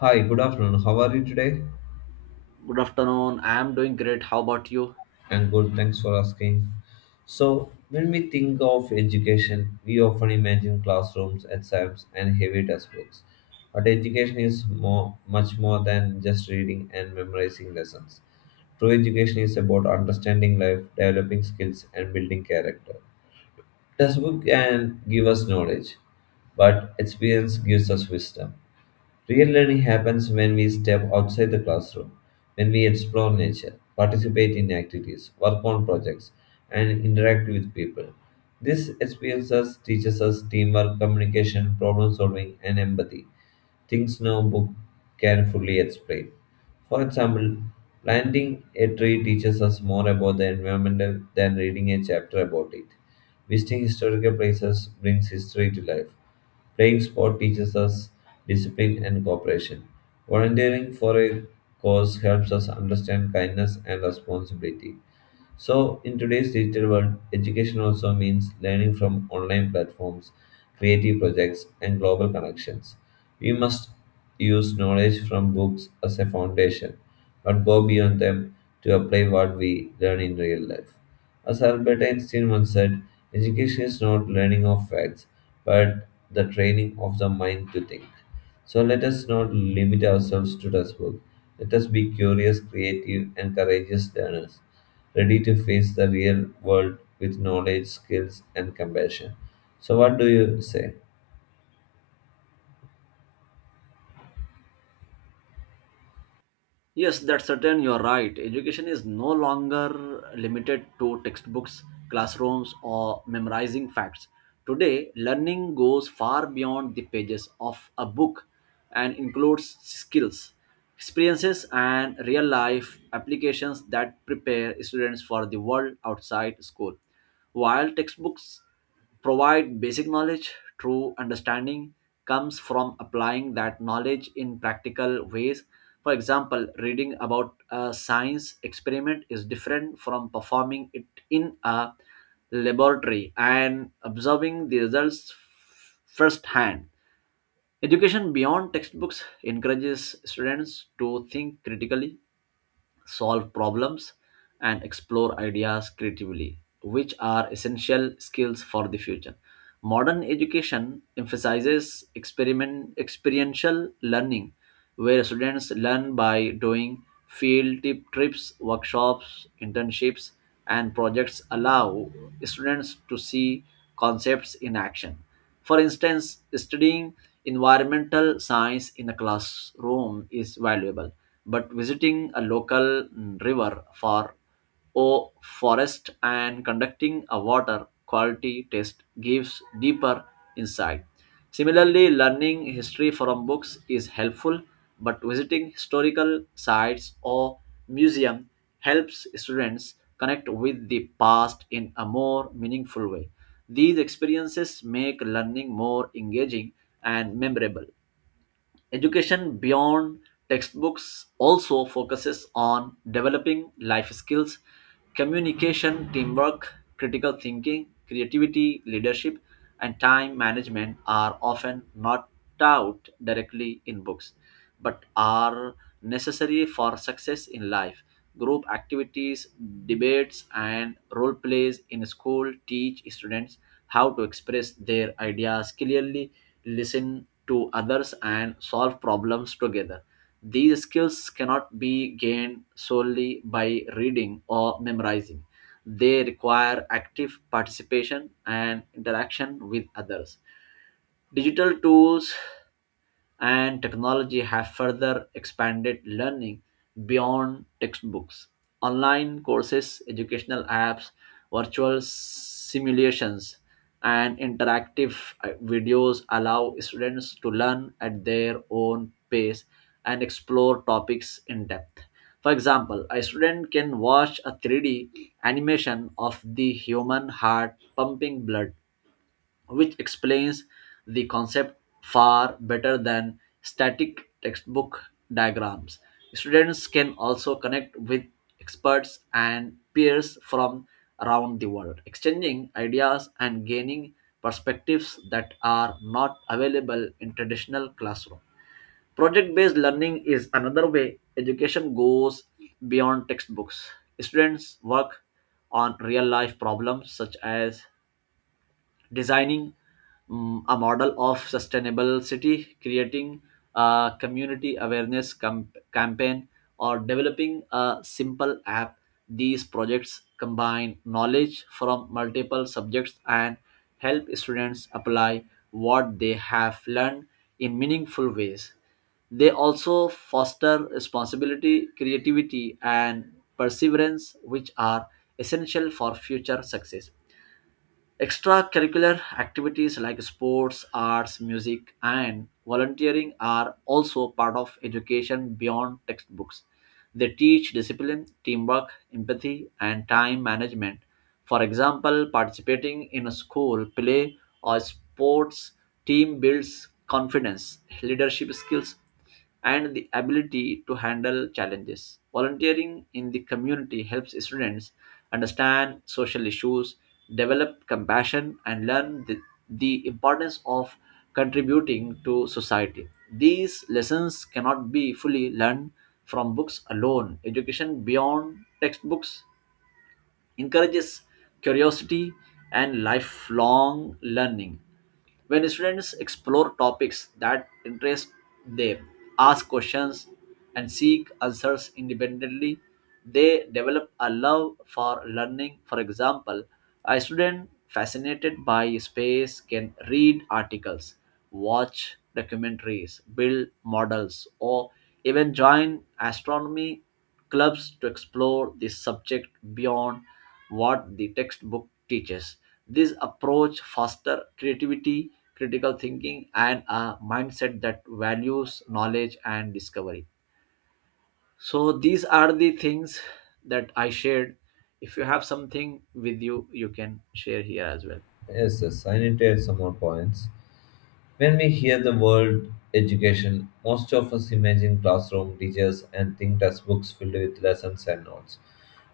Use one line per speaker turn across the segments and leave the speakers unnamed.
Hi, good afternoon. How are you today?
Good afternoon. I am doing great. How about you?
I'm good, thanks for asking. So, when we think of education, we often imagine classrooms, exams, and heavy textbooks. But education is more, much more than just reading and memorizing lessons. True education is about understanding life, developing skills, and building character. Textbook can give us knowledge, but experience gives us wisdom. Real learning happens when we step outside the classroom, when we explore nature, participate in activities, work on projects, and interact with people. This experiences teaches us teamwork, communication, problem solving, and empathy, things no book can fully explain. For example, planting a tree teaches us more about the environment than reading a chapter about it. Visiting historical places brings history to life. Playing sport teaches us discipline and cooperation. Volunteering for a cause helps us understand kindness and responsibility. So, in today's digital world, education also means learning from online platforms, creative projects, and global connections. We must use knowledge from books as a foundation, but go beyond them to apply what we learn in real life. As Albert Einstein once said, education is not learning of facts, but the training of the mind to think. So let us not limit ourselves to textbook. Let us be curious, creative, and courageous learners, ready to face the real world with knowledge, skills, and compassion. So what do you say?
Yes, that's certain. You're right. Education is no longer limited to textbooks, classrooms, or memorizing facts. Today, learning goes far beyond the pages of a book and includes skills, experiences, and real life applications that prepare students for the world outside school. While textbooks provide basic knowledge, true understanding comes from applying that knowledge in practical ways. For example, reading about a science experiment is different from performing it in a laboratory and observing the results firsthand. Education beyond textbooks encourages students to think critically, solve problems, and explore ideas creatively, which are essential skills for the future. Modern education emphasizes experiment, experiential learning, where students learn by doing. Field tip trips, workshops, internships, and projects allow students to see concepts in action. For instance, studying environmental science in a classroom is valuable, but visiting a local river for or forest and conducting a water quality test gives deeper insight. Similarly, learning history from books is helpful, but visiting historical sites or museum helps students connect with the past in a more meaningful way. These experiences make learning more engaging and memorable. Education beyond textbooks also focuses on developing life skills. Communication, teamwork, critical thinking, creativity, leadership, and time management are often not taught directly in books, but are necessary for success in life. Group activities, debates, and role plays in school teach students how to express their ideas clearly, listen to others, and solve problems together. These skills cannot be gained solely by reading or memorizing. They require active participation and interaction with others. Digital tools and technology have further expanded learning beyond textbooks. Online courses, educational apps, virtual simulations, and interactive videos allow students to learn at their own pace and explore topics in depth. For example, a student can watch a 3D animation of the human heart pumping blood, which explains the concept far better than static textbook diagrams. Students can also connect with experts and peers from around the world, exchanging ideas and gaining perspectives that are not available in traditional classroom. Project based learning is another way education goes beyond textbooks. Students work on real life problems, such as designing a model of sustainable city, creating a community awareness campaign, or developing a simple app. These projects combine knowledge from multiple subjects and help students apply what they have learned in meaningful ways. They also foster responsibility, creativity, and perseverance, which are essential for future success. Extracurricular activities like sports, arts, music, and volunteering are also part of education beyond textbooks. They teach discipline, teamwork, empathy, and time management. For example, participating in a school play or sports team builds confidence, leadership skills, and the ability to handle challenges. Volunteering in the community helps students understand social issues, develop compassion, and learn the importance of contributing to society. These lessons cannot be fully learned from books alone. Education beyond textbooks encourages curiosity and lifelong learning. When students explore topics that interest them, ask questions, and seek answers independently, they develop a love for learning. For example, a student fascinated by space can read articles, watch documentaries, build models, or even join astronomy clubs to explore the subject beyond what the textbook teaches. This approach fosters creativity, critical thinking, and a mindset that values knowledge and discovery. So, these are the things that I shared. If you have something with you, you can share here as well.
Yes, yes, I need to add some more points. When we hear the word education, most of us imagine classroom teachers and think textbooks filled with lessons and notes.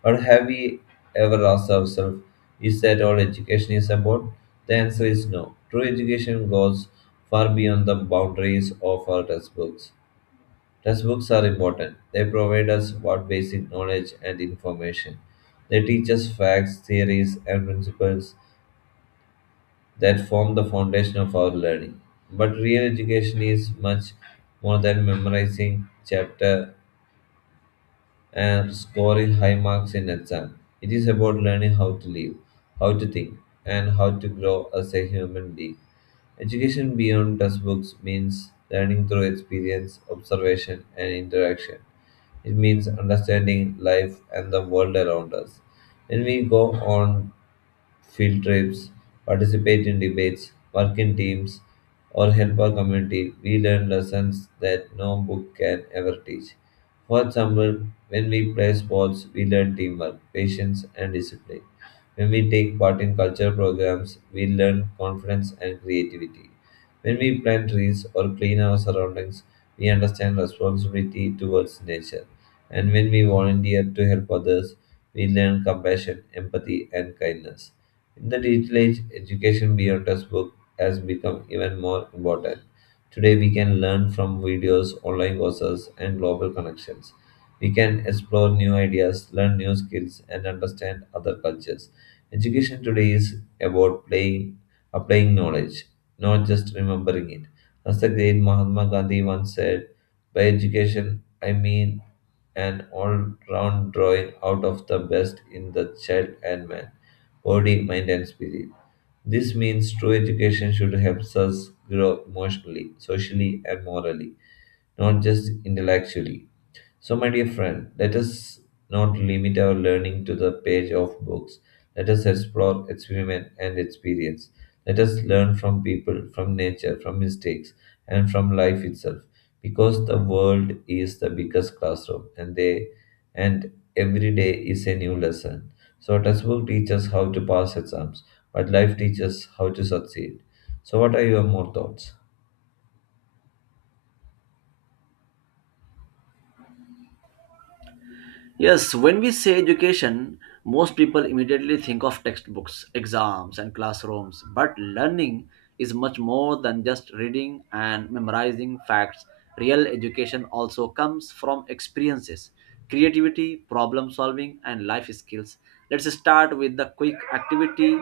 But have we ever asked ourselves, is that all education is about? The answer is no. True education goes far beyond the boundaries of our textbooks. Textbooks are important. They provide us with basic knowledge and information. They teach us facts, theories, and principles that form the foundation of our learning. But real education is much more than memorizing chapter and scoring high marks in exam. It is about learning how to live, how to think, and how to grow as a human being. Education beyond textbooks means learning through experience, observation, and interaction. It means understanding life and the world around us. When we go on field trips, participate in debates, work in teams, or help our community, we learn lessons that no book can ever teach. For example, when we play sports, we learn teamwork, patience, and discipline. When we take part in cultural programs, we learn confidence and creativity. When we plant trees or clean our surroundings, we understand responsibility towards nature. And when we volunteer to help others, we learn compassion, empathy, and kindness. In the digital age, education beyond textbook has become even more important. Today, we can learn from videos, online courses, and global connections. We can explore new ideas, learn new skills, and understand other cultures. Education today is about playing, applying knowledge, not just remembering it. As the great Mahatma Gandhi once said, by education, I mean an all round drawing out of the best in the child and man, body, mind, and spirit. This means true education should help us grow emotionally, socially, and morally, not just intellectually. So, my dear friend, let us not limit our learning to the page of books. Let us explore, experiment, and experience. Let us learn from people, from nature, from mistakes, and from life itself. Because the world is the biggest classroom, and every day is a new lesson. So, textbook teaches how to pass exams, but life teaches how to succeed. So, what are your more thoughts?
Yes, when we say education, most people immediately think of textbooks, exams, and classrooms. But learning is much more than just reading and memorizing facts. Real education also comes from experiences, creativity, problem solving, and life skills. Let's start with the quick activity.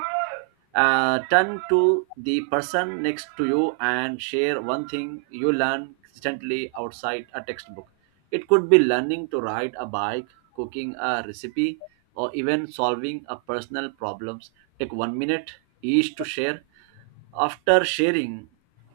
Turn to the person next to you and share one thing you learn consistently outside a textbook. It could be learning to ride a bike, cooking a recipe, or even solving a personal problems. Take 1 minute each to share. After sharing,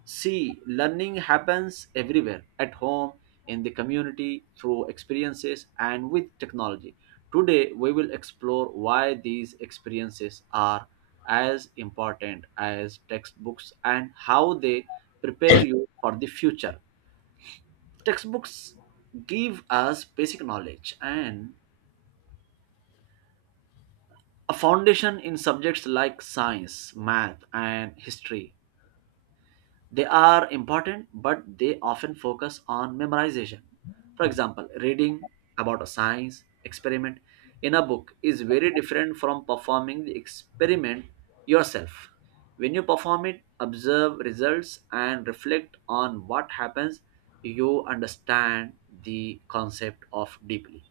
see learning happens everywhere: at home, in the community, through experiences and with technology. Today we will explore why these experiences are as important as textbooks and how they prepare you for the future. Textbooks give us basic knowledge and a foundation in subjects like science, math, and history. They are important, but they often focus on memorization. For example, reading about a science experiment in a book is very different from performing the experiment yourself. When you perform it, observe results and reflect on what happens, you understand the concept of deeply.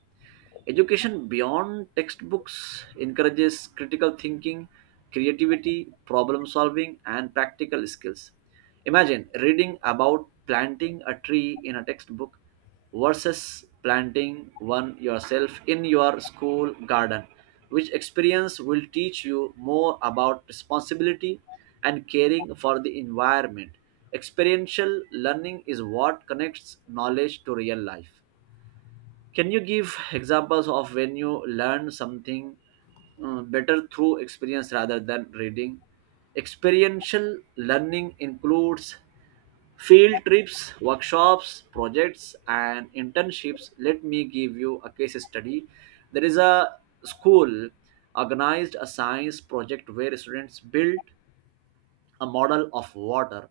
Education beyond textbooks encourages critical thinking, creativity, problem solving, and practical skills. Imagine reading about planting a tree in a textbook versus planting one yourself in your school garden. Which experience will teach you more about responsibility and caring for the environment? Experiential learning is what connects knowledge to real life. Can you give examples of when you learn something better through experience rather than reading? Experiential learning includes field trips, workshops, projects, and internships. Let me give you a case study. There is a school organized a science project where students built a model of water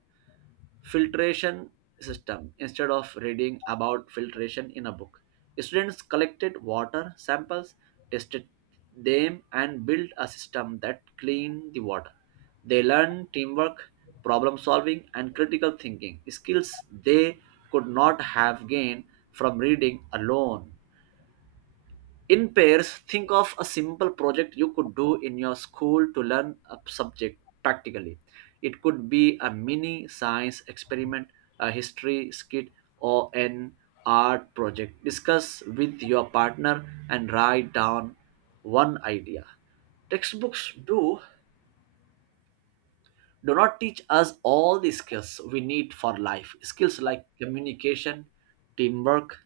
filtration system instead of reading about filtration in a book. Students collected water samples, tested them, and built a system that cleaned the water. They learned teamwork, problem solving, and critical thinking skills they could not have gained from reading alone. In pairs, think of a simple project you could do in your school to learn a subject practically. It could be a mini science experiment, a history skit, or an art project. Discuss with your partner and write down one idea. Textbooks do not teach us all the skills we need for life. Skills like communication, teamwork,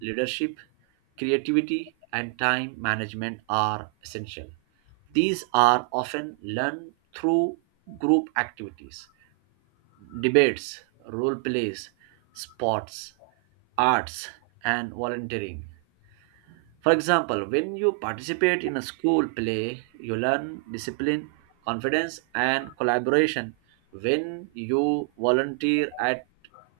leadership, creativity, and time management are essential. These are often learned through group activities, debates, role plays, sports, arts, and volunteering. For example, when you participate in a school play, you learn discipline, confidence, and collaboration. When you volunteer at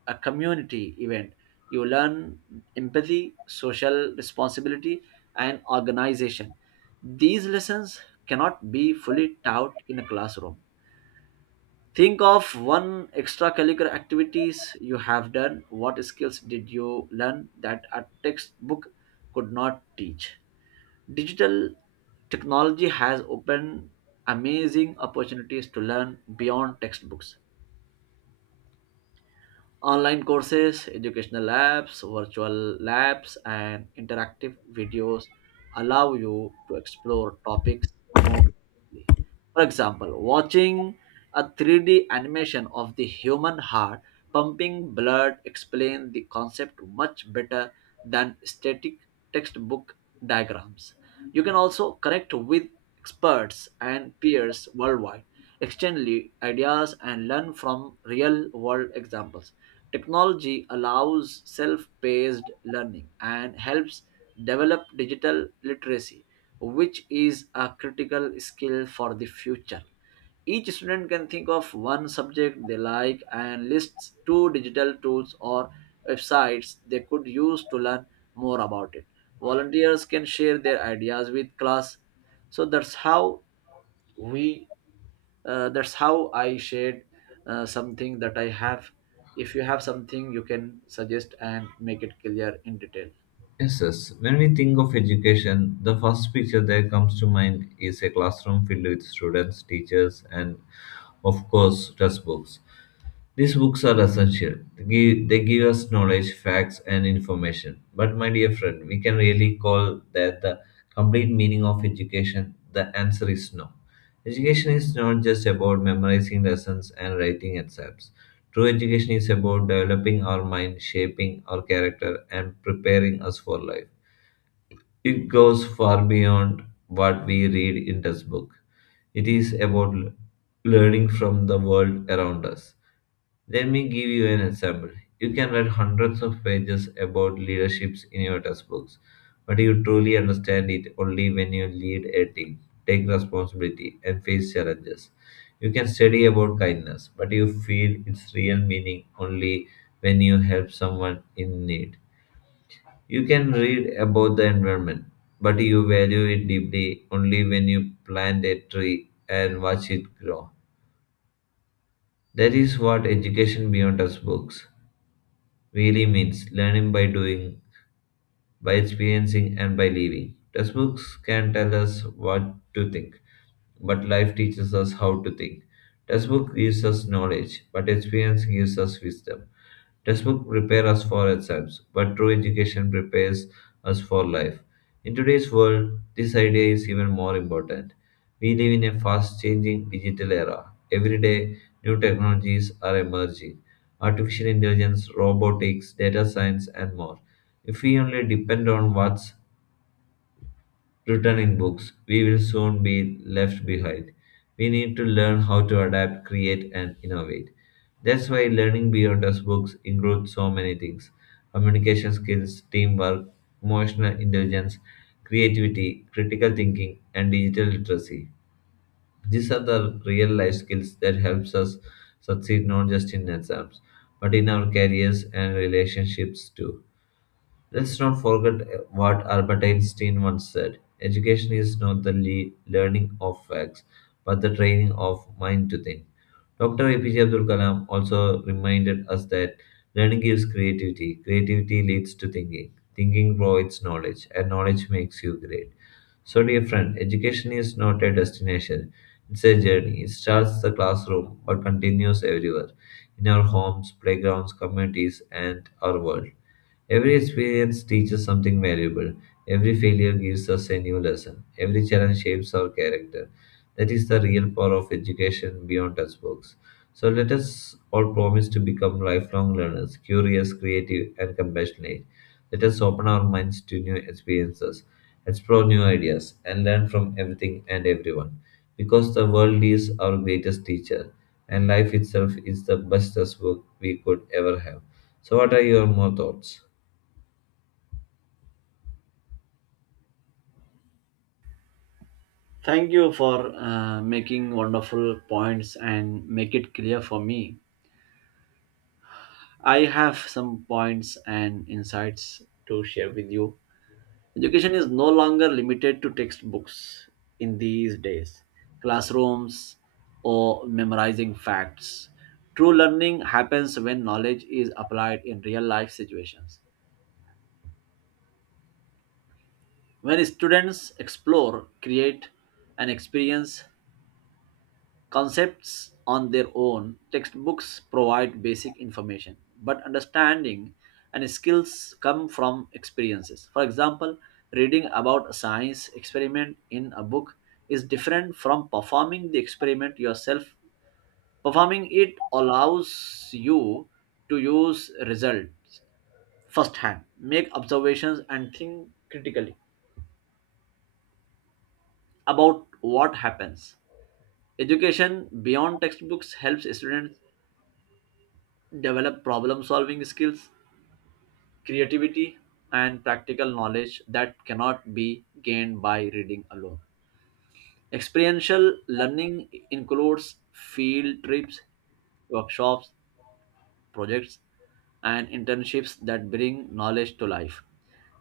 a community event, you learn empathy, social responsibility, and organization. These lessons cannot be fully taught in a classroom. Think of one extracurricular activities you have done. What skills did you learn that a textbook could not teach? Digital technology has opened amazing opportunities to learn beyond textbooks. Online courses, educational labs, virtual labs, and interactive videos allow you to explore topics more deeply. For example, watching a 3D animation of the human heart pumping blood explains the concept much better than static textbook diagrams. You can also connect with experts and peers worldwide, exchange ideas, and learn from real world examples. Technology allows self paced learning and helps develop digital literacy, which is a critical skill for the future. Each student can think of one subject they like and lists two digital tools or websites they could use to learn more about it. Volunteers can share their ideas with class. So we that's how I shared something that I have. If you have something, you can suggest and make it clear in detail.
Yes, yes. When we think of education, the first picture that comes to mind is a classroom filled with students, teachers, and of course, textbooks. These books are essential. They give us knowledge, facts, and information. But, my dear friend, we can really call that the complete meaning of education? The answer is no. Education is not just about memorizing lessons and writing exams. True education is about developing our mind, shaping our character, and preparing us for life. It goes far beyond what we read in textbooks. It is about learning from the world around us. Let me give you an example. You can read hundreds of pages about leaderships in your textbooks, but you truly understand it only when you lead a team, take responsibility, and face challenges. You can study about kindness, but you feel its real meaning only when you help someone in need. You can read about the environment, but you value it deeply only when you plant a tree and watch it grow. That is what education beyond textbooks really means: learning by doing, by experiencing and by living. Textbooks can tell us what to think, but life teaches us how to think. Textbook gives us knowledge, but experience gives us wisdom. Textbook prepare us for exams, but true education prepares us for life. In today's world, this idea is even more important. We live in a fast changing digital era. Every day, new technologies are emerging: artificial intelligence, robotics, data science, and more. If we only depend on what's written in books, we will soon be left behind. We need to learn how to adapt, create, and innovate. That's why learning beyond us books includes so many things: communication skills, teamwork, emotional intelligence, creativity, critical thinking, and digital literacy. These are the real life skills that helps us succeed not just in exams, but in our careers and relationships too. Let's not forget what Albert Einstein once said: education is not the learning of facts, but the training of mind to think. Dr. APJ Abdul Kalam also reminded us that learning gives creativity, creativity leads to thinking, thinking provides knowledge, and knowledge makes you great. So, dear friend, education is not a destination, it's a journey. It starts the classroom but continues everywhere, in our homes, playgrounds, communities, and our world. Every experience teaches something valuable. Every failure gives us a new lesson. Every challenge shapes our character. That is the real power of education beyond textbooks. So let us all promise to become lifelong learners, curious, creative, and compassionate. Let us open our minds to new experiences, explore new ideas, and learn from everything and everyone. Because the world is our greatest teacher, and life itself is the best textbook we could ever have. So, what are your more thoughts?
Thank you for making wonderful points and make it clear for me. I have some points and insights to share with you. Education is no longer limited to textbooks in these days, classrooms, or memorizing facts. True learning happens when knowledge is applied in real life situations. When students explore, create, and experience concepts on their own, textbooks provide basic information, but understanding and skills come from experiences. For example, reading about a science experiment in a book is different from performing the experiment yourself. Performing it allows you to use results firsthand, make observations, and think critically about what happens. Education beyond textbooks helps students develop problem solving skills, creativity, and practical knowledge that cannot be gained by reading alone. Experiential learning includes field trips, workshops, projects, and internships that bring knowledge to life.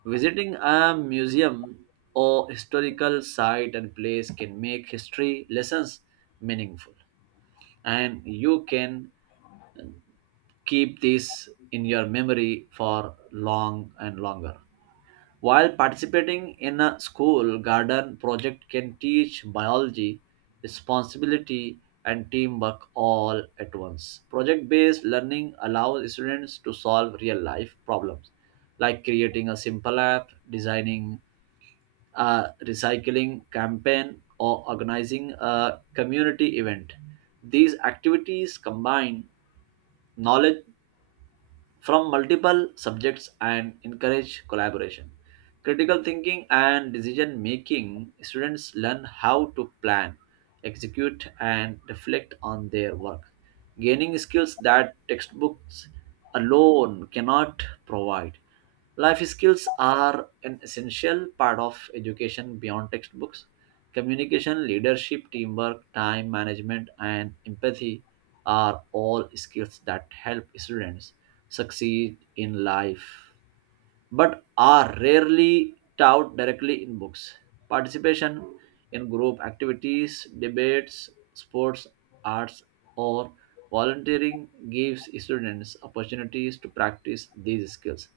Visiting a museum or historical site and place can make history lessons meaningful, and you can keep this in your memory for long and longer. While participating in a school garden project can teach biology, responsibility, and teamwork all at once. Project based learning allows students to solve real life problems, like creating a simple app, designing a recycling campaign, or organizing a community event. These activities combine knowledge from multiple subjects and encourage collaboration. Critical thinking and decision making, students learn how to plan, execute, and reflect on their work, gaining skills that textbooks alone cannot provide. Life skills are an essential part of education beyond textbooks. Communication, leadership, teamwork, time management, and empathy are all skills that help students succeed in life, but are rarely taught directly in books. Participation in group activities, debates, sports, arts, or volunteering gives students opportunities to practice these skills.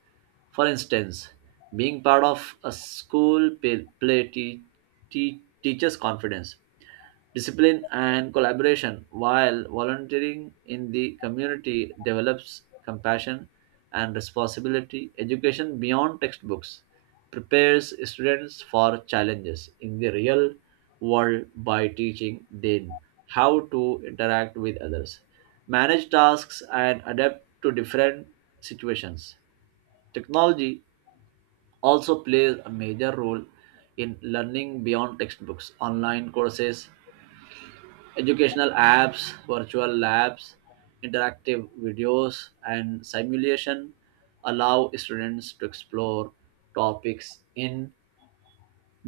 For instance, being part of a school play teaches confidence, discipline, and collaboration, while volunteering in the community develops compassion and responsibility. Education beyond textbooks prepares students for challenges in the real world by teaching them how to interact with others, manage tasks, and adapt to different situations. Technology also plays a major role in learning beyond textbooks. Online courses, educational apps, virtual labs, interactive videos, and simulation allow students to explore topics in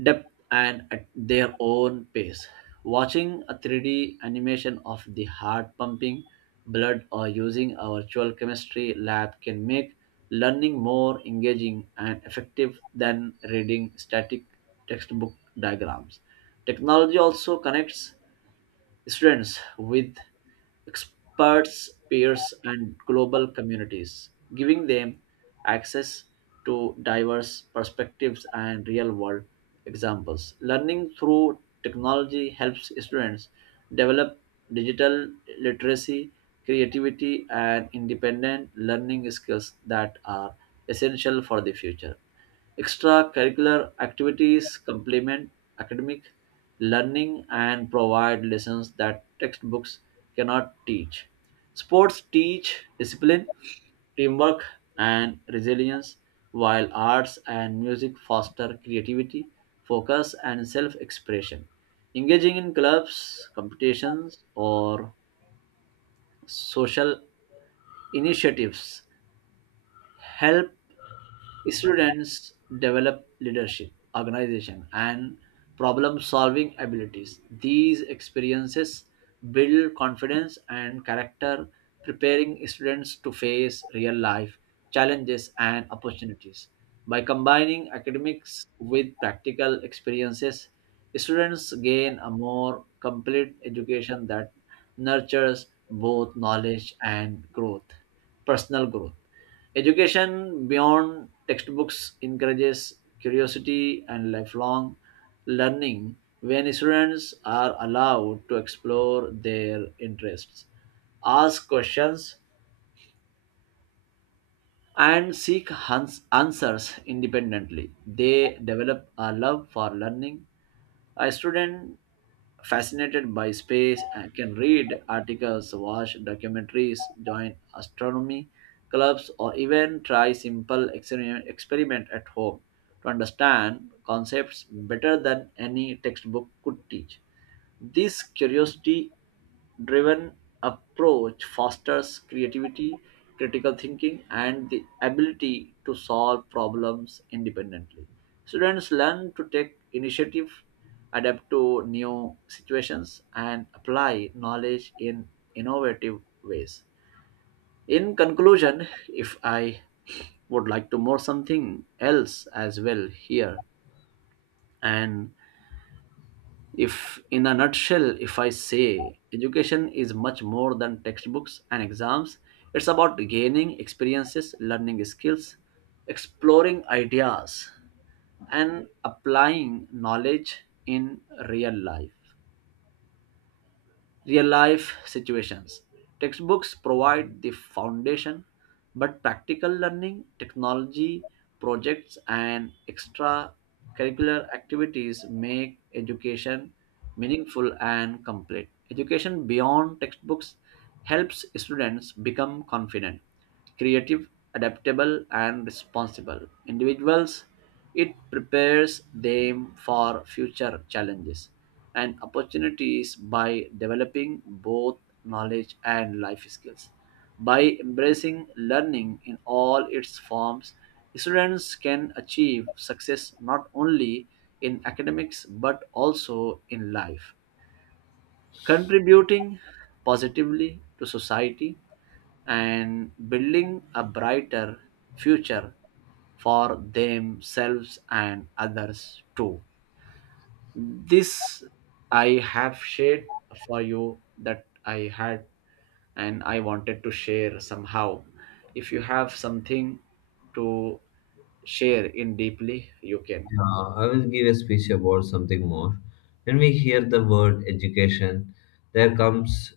depth and at their own pace. Watching a 3D animation of the heart pumping blood, or using a virtual chemistry lab can make learning more engaging and effective than reading static textbook diagrams. Technology also connects students with experts, peers, and global communities, giving them access to diverse perspectives and real world examples. Learning through technology helps students develop digital literacy, creativity, and independent learning skills that are essential for the future. Extracurricular activities complement academic learning and provide lessons that textbooks cannot teach. Sports teach discipline, teamwork, and resilience, while arts and music foster creativity, focus, and self expression. Engaging in clubs, competitions, or social initiatives help students develop leadership, organization, and problem solving abilities. These experiences build confidence and character, preparing students to face real life challenges and opportunities. By combining academics with practical experiences, students gain a more complete education that nurtures both knowledge and growth, personal growth. Education beyond textbooks encourages curiosity and lifelong learning when students are allowed to explore their interests, ask questions, and seek answers independently. They develop a love for learning. A student fascinated by space and can read articles, watch documentaries, join astronomy clubs, or even try simple experiment at home to understand concepts better than any textbook could teach. This curiosity driven approach fosters creativity, critical thinking, and the ability to solve problems independently. Students learn to take initiative, adapt to new situations, and apply knowledge in innovative ways. In conclusion, if I would like to more something else as well here, and if, in a nutshell, if I say education is much more than textbooks and exams, it's about gaining experiences, learning skills, exploring ideas, and applying knowledge in real life real life situations. Textbooks provide the foundation, but practical learning, technology, projects, and extracurricular activities make education meaningful and complete. Education beyond textbooks helps students become confident, creative, adaptable, and responsible individuals. It prepares them for future challenges and opportunities by developing both knowledge and life skills. By embracing learning in all its forms, students can achieve success not only in academics but also in life, contributing positively to society and building a brighter future for themselves and others too. This I have shared for you that I had and I wanted to share somehow. If you have something to share in deeply, you can.
I will give a speech about something more. When we hear the word education, there comes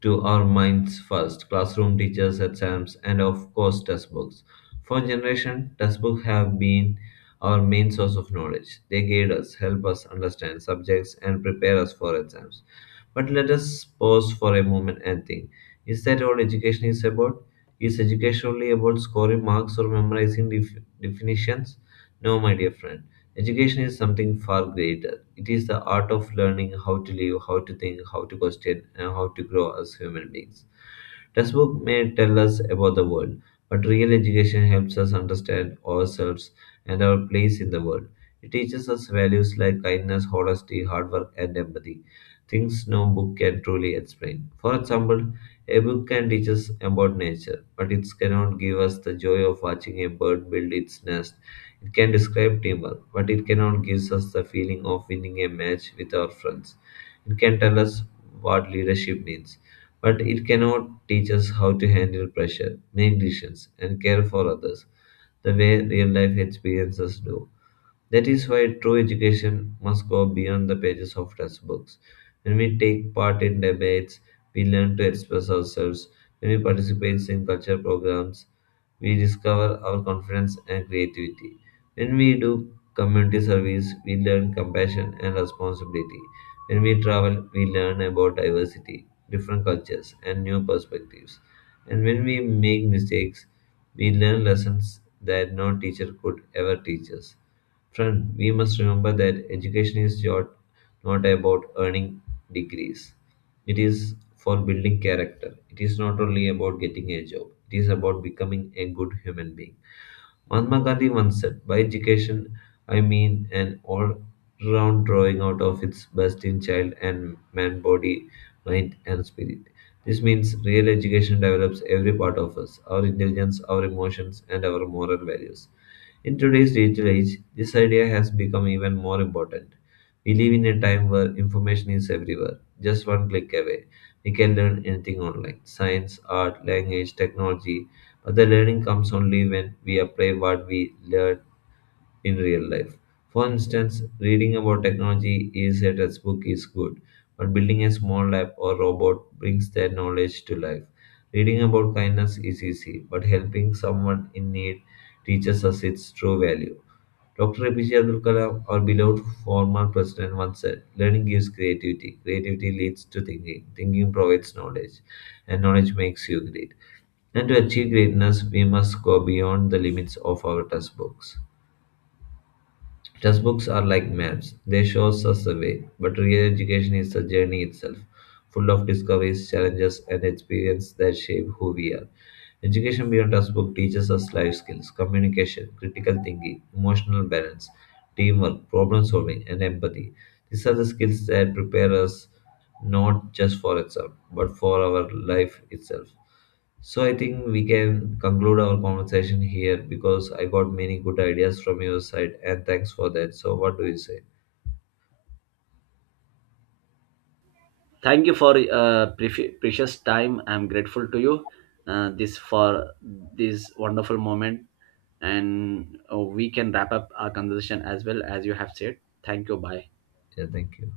to our minds first classroom teachers, exams, and of course textbooks. For generation, textbooks have been our main source of knowledge. They guide us, help us understand subjects, and prepare us for exams. But let us pause for a moment and think: is that all education is about? Is education only about scoring marks or memorizing definitions? No, my dear friend. Education is something far greater. It is the art of learning how to live, how to think, how to question, and how to grow as human beings. Textbooks may tell us about the world, but real education helps us understand ourselves and our place in the world. It teaches us values like kindness, honesty, hard work, and empathy, things no book can truly explain. For example, a book can teach us about nature, but it cannot give us the joy of watching a bird build its nest. It can describe teamwork, but it cannot give us the feeling of winning a match with our friends. It can tell us what leadership means, but it cannot teach us how to handle pressure, make decisions, and care for others the way real life experiences do. That is why true education must go beyond the pages of textbooks. When we take part in debates, we learn to express ourselves. When we participate in culture programs, we discover our confidence and creativity. When we do community service, we learn compassion and responsibility. When we travel, we learn about diversity, different cultures, and new perspectives. And when we make mistakes, we learn lessons that no teacher could ever teach us. Friend, we must remember that education is your, not about earning degrees. It is for building character. It is not only about getting a job. It is about becoming a good human being. Mahatma Gandhi once said, by education, I mean an all round drawing out of its best in child and man, body, mind, and spirit. This means real education develops every part of us: our intelligence, our emotions, and our moral values. In today's digital age, this idea has become even more important. We live in a time where information is everywhere, just one click away. We can learn anything online: science, art, language, technology, the learning comes only when we apply what we learn in real life. For instance, reading about technology is a textbook is good, but building a small lab or robot brings that knowledge to life. Reading about kindness is easy, but helping someone in need teaches us its true value. Dr. APJ Abdul Kalam, our beloved former president, once said, learning gives creativity. Creativity leads to thinking. Thinking provides knowledge, and knowledge makes you great. And to achieve greatness, we must go beyond the limits of our textbooks. Textbooks are like maps, they show us the way, but real education is the journey itself, full of discoveries, challenges, and experiences that shape who we are. Education beyond textbook teaches us life skills, communication, critical thinking, emotional balance, teamwork, problem solving, and empathy. These are the skills that prepare us not just for exam, but for our life itself. So I think we can conclude our conversation here because I got many good ideas from your side and thanks for that. So what do you say?
Thank you for precious time. I'm grateful to you, this for this wonderful moment, and we can wrap up our conversation as well as you have said. Thank you. Bye.
Yeah, thank you.